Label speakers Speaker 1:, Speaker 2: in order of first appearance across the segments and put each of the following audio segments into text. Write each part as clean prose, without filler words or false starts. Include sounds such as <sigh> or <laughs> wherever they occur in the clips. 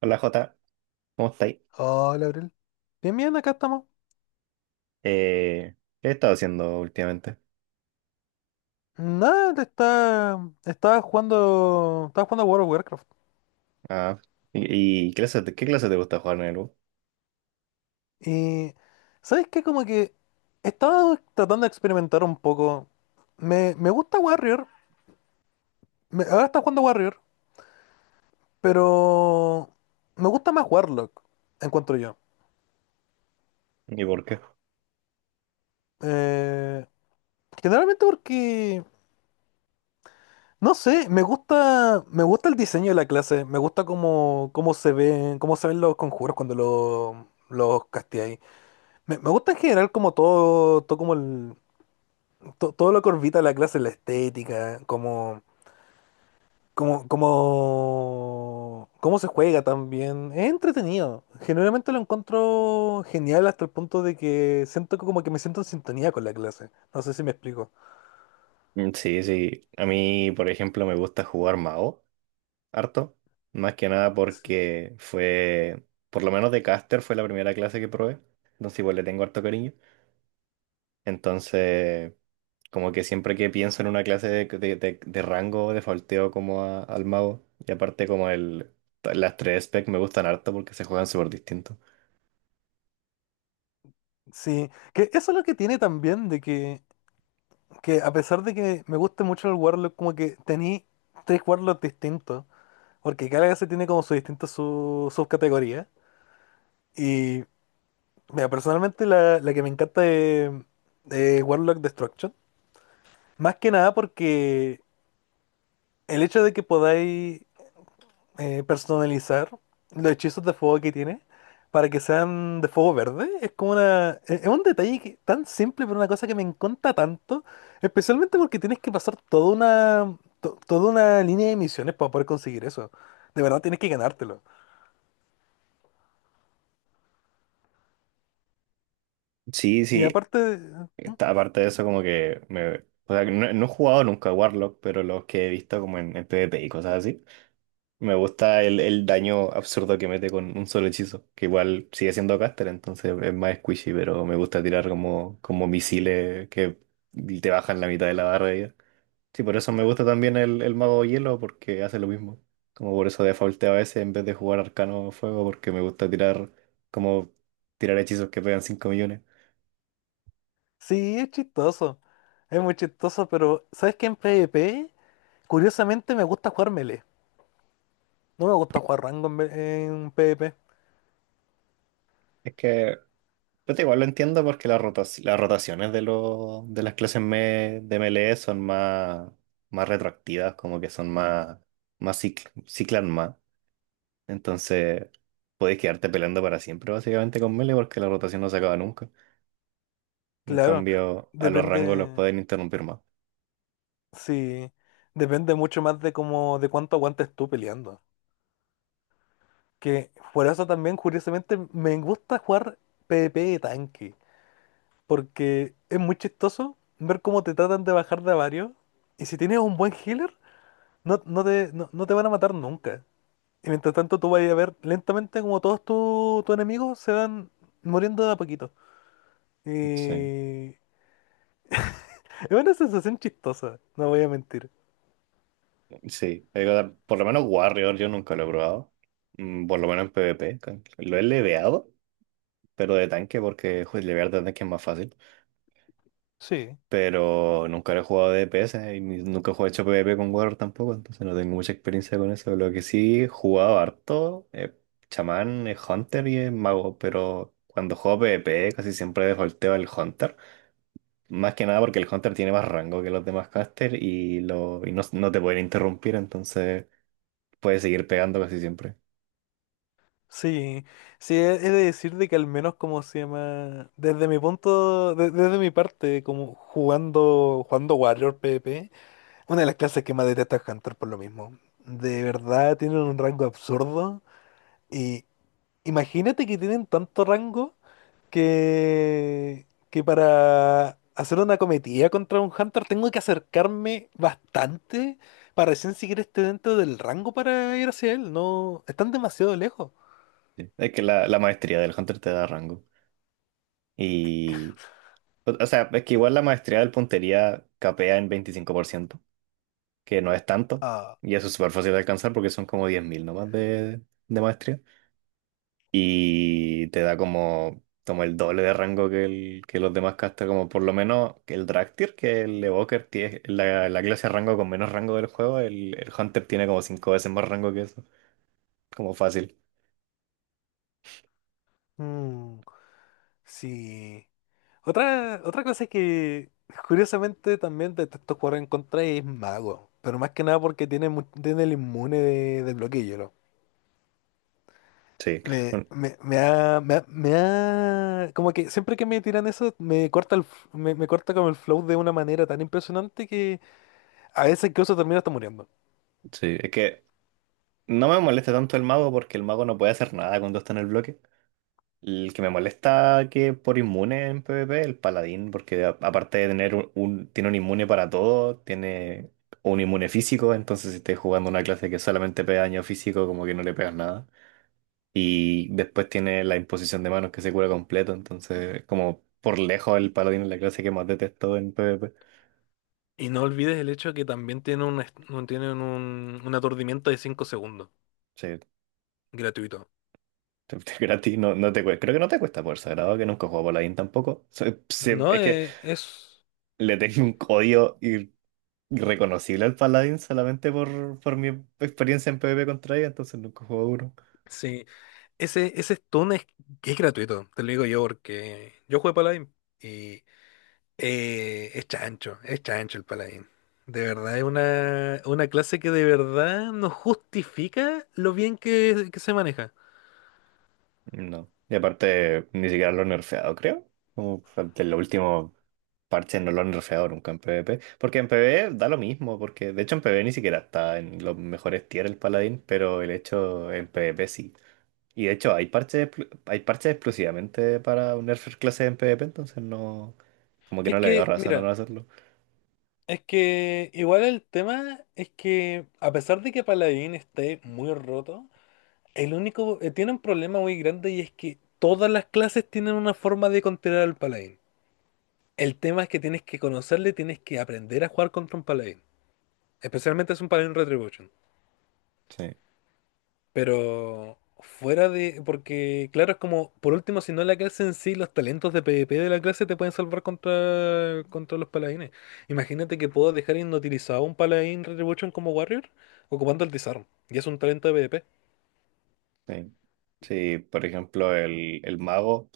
Speaker 1: Hola Jota, ¿cómo estáis?
Speaker 2: Hola, Abril. Bien, bien, acá estamos.
Speaker 1: Eh, ¿Qué he estado haciendo últimamente?
Speaker 2: Nada, estaba jugando a World of Warcraft.
Speaker 1: Ah, ¿y qué clase te gusta jugar en el U?
Speaker 2: Y, ¿sabes qué? Como que estaba tratando de experimentar un poco. Me gusta Warrior, ahora está jugando Warrior, pero me gusta más Warlock, encuentro yo.
Speaker 1: ¿Y por qué?
Speaker 2: Eh, Generalmente porque, no sé, me gusta el diseño de la clase, me gusta cómo se ven los conjuros cuando los casteáis. Me gusta en general como todo como todo lo que orbita la clase, la estética, cómo se juega también. Es entretenido. Generalmente lo encuentro genial hasta el punto de que siento que como que me siento en sintonía con la clase. No sé si me explico.
Speaker 1: Mm, sí, sí, a mí, por ejemplo, me gusta jugar mago, harto, más que nada
Speaker 2: S-
Speaker 1: porque fue, por lo menos de caster fue la primera clase que probé, entonces igual le tengo harto cariño, entonces como que siempre que pienso en una clase de rango, de falteo como al mago, y aparte como el, las tres specs me gustan harto porque se juegan súper distintos.
Speaker 2: Sí, que eso es lo que tiene también de que a pesar de que me guste mucho el Warlock, como que tení tres Warlocks distintos, porque cada clase tiene como su distinta su subcategoría. Mira, personalmente la que me encanta de Warlock Destruction, más que nada porque el hecho de que podáis personalizar los hechizos de fuego que tiene para que sean de fuego verde, es un detalle tan simple, pero una cosa que me encanta tanto, especialmente porque tienes que pasar toda una línea de misiones para poder conseguir eso. De verdad tienes que ganártelo.
Speaker 1: Sí,
Speaker 2: Y
Speaker 1: sí.
Speaker 2: aparte,
Speaker 1: Aparte de eso, como que me. O sea, no, no he jugado nunca a Warlock, pero los que he visto como en PvP y cosas así. Me gusta el daño absurdo que mete con un solo hechizo. Que igual sigue siendo caster, entonces es más squishy, pero me gusta tirar como, como misiles que te bajan la mitad de la barra de vida. Sí, por eso me gusta también el mago hielo, porque hace lo mismo. Como por eso defaulteo a veces en vez de jugar arcano fuego, porque me gusta tirar como tirar hechizos que pegan 5 millones.
Speaker 2: Sí, es chistoso. Es muy chistoso, pero ¿sabes qué? En PvP, curiosamente me gusta jugar melee. No me gusta jugar rango en PvP.
Speaker 1: Es que Pero igual lo entiendo porque las las rotaciones de, los de las clases de MLE son más, más retroactivas, como que son más, más ciclan más. Entonces, puedes quedarte peleando para siempre básicamente con Melee porque la rotación no se acaba nunca. En
Speaker 2: Claro,
Speaker 1: cambio, a los
Speaker 2: depende.
Speaker 1: rangos los pueden interrumpir más.
Speaker 2: Sí, depende mucho más de cuánto aguantes tú peleando. Que por eso también, curiosamente, me gusta jugar PvP de tanque. Porque es muy chistoso ver cómo te tratan de bajar de a varios. Y si tienes un buen healer. No, no te van a matar nunca. Y mientras tanto tú vas a ir a ver lentamente como todos tus enemigos se van muriendo de a poquito.
Speaker 1: Sí,
Speaker 2: Y es una sensación chistosa, no voy a mentir.
Speaker 1: sí. Digo, por lo menos Warrior yo nunca lo he probado. Mm, por lo menos en PvP. Lo he leveado, pero de tanque porque joder, levear de tanque es más fácil.
Speaker 2: Sí.
Speaker 1: Pero nunca lo he jugado de DPS y nunca he hecho PvP con Warrior tampoco, entonces no tengo mucha experiencia con eso. Lo que sí he jugado harto es chamán, es hunter y es mago, pero cuando juego PvP casi siempre defaulteo al hunter. Más que nada porque el hunter tiene más rango que los demás caster y, lo, y no, no te pueden interrumpir, entonces puedes seguir pegando casi siempre.
Speaker 2: Sí, sí, he de decir de que al menos como se llama, desde mi parte, como jugando Warrior PvP, una de las clases que más detesta es Hunter por lo mismo. De verdad tienen un rango absurdo y imagínate que tienen tanto rango que para hacer una cometida contra un Hunter tengo que acercarme bastante para recién siquiera esté dentro del rango para ir hacia él. No, están demasiado lejos.
Speaker 1: Sí. Es que la maestría del hunter te da rango. Y, o sea, es que igual la maestría del puntería capea en 25% que no es tanto,
Speaker 2: Ah,
Speaker 1: y eso es súper fácil de alcanzar porque son como 10.000 nomás de maestría, y te da como, como el doble de rango que, el, que los demás castas, como por lo menos que el Draktyr, que el Evoker tiene la, la clase de rango con menos rango del juego, el Hunter tiene como 5 veces más rango que eso, como fácil,
Speaker 2: mm, sí. Otra cosa que curiosamente también detesto jugar en contra es mago. Pero más que nada porque tiene el inmune del bloqueo.
Speaker 1: sí. Bueno,
Speaker 2: Como que siempre que me tiran eso, me corta como el flow de una manera tan impresionante que a veces incluso termino hasta muriendo.
Speaker 1: sí, es que no me molesta tanto el mago porque el mago no puede hacer nada cuando está en el bloque. El que me molesta que por inmune en PvP, el paladín, porque aparte de tener un, tiene un inmune para todo, tiene un inmune físico, entonces si estás jugando una clase que solamente pega daño físico, como que no le pegas nada. Y después tiene la imposición de manos que se cura completo, entonces como por lejos el paladín es la clase que más detesto en PvP.
Speaker 2: Y no olvides el hecho que también tienen un aturdimiento de 5 segundos,
Speaker 1: Sí, <laughs>
Speaker 2: gratuito.
Speaker 1: gratis, no, no te cuesta, creo que no te cuesta por sagrado, que nunca he jugado paladín tampoco.
Speaker 2: No,
Speaker 1: Es que le tengo un odio reconocible al paladín solamente por mi experiencia en PvP contra ella, entonces nunca jugué duro.
Speaker 2: sí, ese stun es, gratuito, te lo digo yo, porque yo jugué Paladín. Es chancho, es chancho el paladín. De verdad, es una clase que de verdad no justifica lo bien que se maneja.
Speaker 1: No. Y aparte, ni siquiera lo han nerfeado, creo. Como de los últimos parches no lo han nerfeado nunca en PvP. Porque en PvP da lo mismo, porque de hecho en PvP ni siquiera está en los mejores tier el paladín, pero el hecho en PvP sí. Y de hecho hay parches, hay parches exclusivamente para un nerfer clase en PvP, entonces no, como que no le veo razón a no
Speaker 2: Mira,
Speaker 1: hacerlo.
Speaker 2: es que igual el tema es que a pesar de que Paladín esté muy roto, tiene un problema muy grande y es que todas las clases tienen una forma de controlar al Paladín. El tema es que tienes que conocerle, tienes que aprender a jugar contra un Paladín. Especialmente es un Paladín Retribution.
Speaker 1: Sí,
Speaker 2: Porque claro, es como, por último, si no la clase en sí, los talentos de PvP de la clase te pueden salvar contra los paladines. Imagínate que puedo dejar inutilizado un paladín Retribution como Warrior ocupando el disarm. Y es un talento de PvP.
Speaker 1: sí. Sí, por ejemplo, el mago.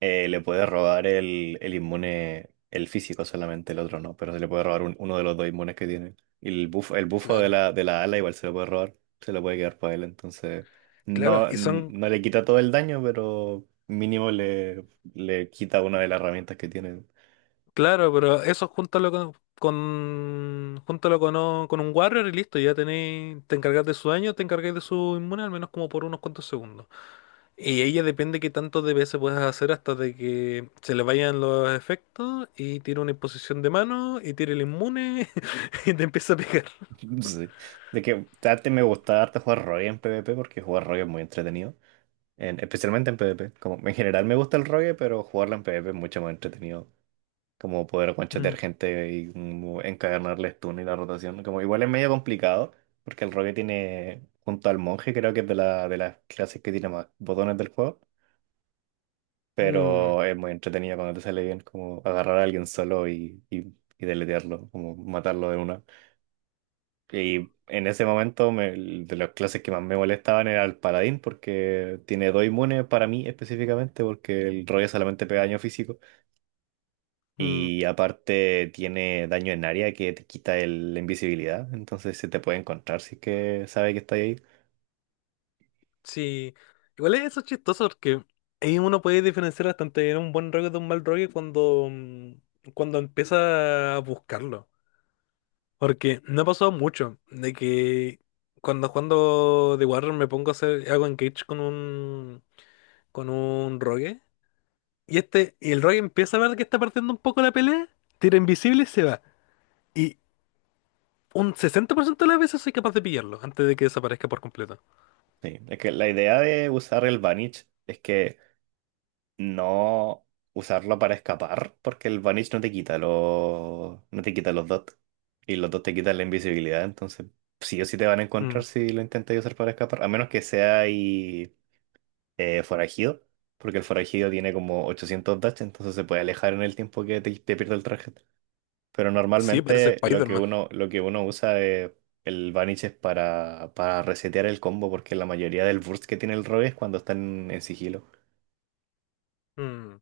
Speaker 1: Le puede robar el inmune, el físico solamente, el otro no, pero se le puede robar uno de los dos inmunes que tiene. Y el bufo de
Speaker 2: Claro.
Speaker 1: de la ala igual se lo puede robar, se lo puede quedar para él, entonces
Speaker 2: Claro,
Speaker 1: no, no le quita todo el daño, pero mínimo le quita una de las herramientas que tiene.
Speaker 2: Pero eso júntalo con, con un Warrior y listo, te encargás de su daño, te encargáis de su inmune al menos como por unos cuantos segundos. Y ella depende qué tantos DPS puedes hacer hasta de que se le vayan los efectos y tire una imposición de mano y tire el inmune <laughs> y te empieza a pegar.
Speaker 1: <laughs> Sí. De que antes me gustaba harto jugar Rogue en PvP porque jugar Rogue es muy entretenido, especialmente en PvP. Como, en general me gusta el Rogue, pero jugarla en PvP es mucho más entretenido. Como poder
Speaker 2: Mm,
Speaker 1: guanchetear gente y como encadenarles turno y la rotación. Como igual es medio complicado, porque el rogue tiene, junto al monje, creo que es de de las clases que tiene más botones del juego,
Speaker 2: mm,
Speaker 1: pero es muy entretenido cuando te sale bien, como agarrar a alguien solo y deletearlo, como matarlo de una. Y en ese momento, de las clases que más me molestaban era el paladín, porque tiene dos inmunes para mí específicamente, porque el rogue solamente pega daño físico.
Speaker 2: mm.
Speaker 1: Y aparte tiene daño en área que te quita la invisibilidad, entonces se te puede encontrar si es que sabe que está ahí.
Speaker 2: Sí, igual es eso chistoso porque ahí uno puede diferenciar bastante un buen rogue de un mal rogue cuando empieza a buscarlo. Porque me ha pasado mucho de que cuando jugando The Warrior me pongo a hacer, hago engage con un rogue. Y el rogue empieza a ver que está partiendo un poco la pelea, tira invisible y se va. Y un 60% de las veces soy capaz de pillarlo antes de que desaparezca por completo.
Speaker 1: Sí, es que la idea de usar el Vanish es que no usarlo para escapar, porque el Vanish no te quita los, no te quita los dots y los dots te quitan la invisibilidad, entonces sí o sí te van a encontrar
Speaker 2: Mm,
Speaker 1: si lo intentas usar para escapar, a menos que sea ahí forajido, porque el forajido tiene como 800 dash, entonces se puede alejar en el tiempo que te pierde el traje. Pero
Speaker 2: sí, parece
Speaker 1: normalmente
Speaker 2: Spider-Man.
Speaker 1: lo que uno usa es el Vanish es para resetear el combo, porque la mayoría del burst que tiene el Rogue es cuando están en sigilo.
Speaker 2: Mm,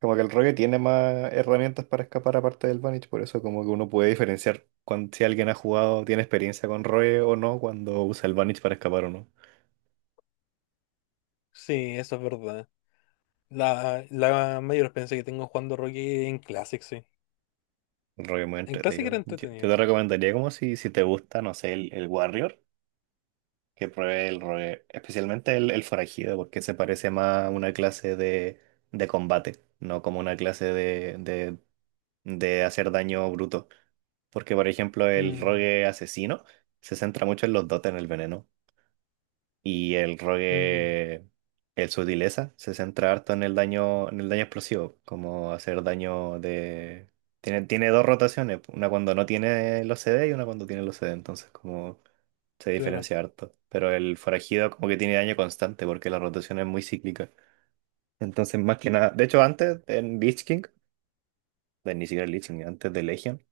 Speaker 1: Como que el Rogue tiene más herramientas para escapar aparte del Vanish, por eso como que uno puede diferenciar si alguien ha jugado, tiene experiencia con Rogue o no, cuando usa el Vanish para escapar o no.
Speaker 2: sí, eso es verdad. La mayor experiencia que tengo jugando rogue en Classic, sí.
Speaker 1: El Rogue es muy
Speaker 2: En Classic
Speaker 1: entretenido.
Speaker 2: era
Speaker 1: Yo
Speaker 2: entretenido.
Speaker 1: te recomendaría como si, si te gusta, no sé, el Warrior. Que pruebe el rogue, especialmente el forajido, porque se parece más a una clase de combate, no como una clase de hacer daño bruto. Porque, por ejemplo, el
Speaker 2: Mm,
Speaker 1: rogue asesino se centra mucho en los dotes, en el veneno, y el
Speaker 2: mm,
Speaker 1: rogue, el sutileza, se centra harto en el daño explosivo, como hacer daño de... Tiene, tiene dos rotaciones, una cuando no tiene los CD y una cuando tiene los CD, entonces como se
Speaker 2: claro.
Speaker 1: diferencia harto. Pero el forajido como que tiene daño constante porque la rotación es muy cíclica. Entonces, más que nada, de hecho, antes en Lich King, ni siquiera Lich King, antes de Legion,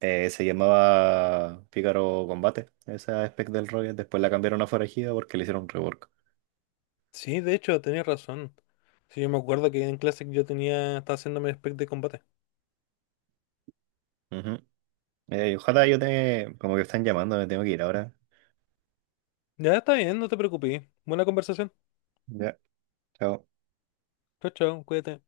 Speaker 1: se llamaba Pícaro Combate, esa spec del Rocket. Después la cambiaron a forajido porque le hicieron un rework.
Speaker 2: Sí, de hecho, tenías razón. Sí, yo me acuerdo que en clase estaba haciéndome spec de combate.
Speaker 1: Ujú. Ojalá yo te... como que están llamando, me tengo que ir ahora.
Speaker 2: Ya está bien, no te preocupes. Buena conversación.
Speaker 1: Ya, chao.
Speaker 2: Chao, chao, cuídate.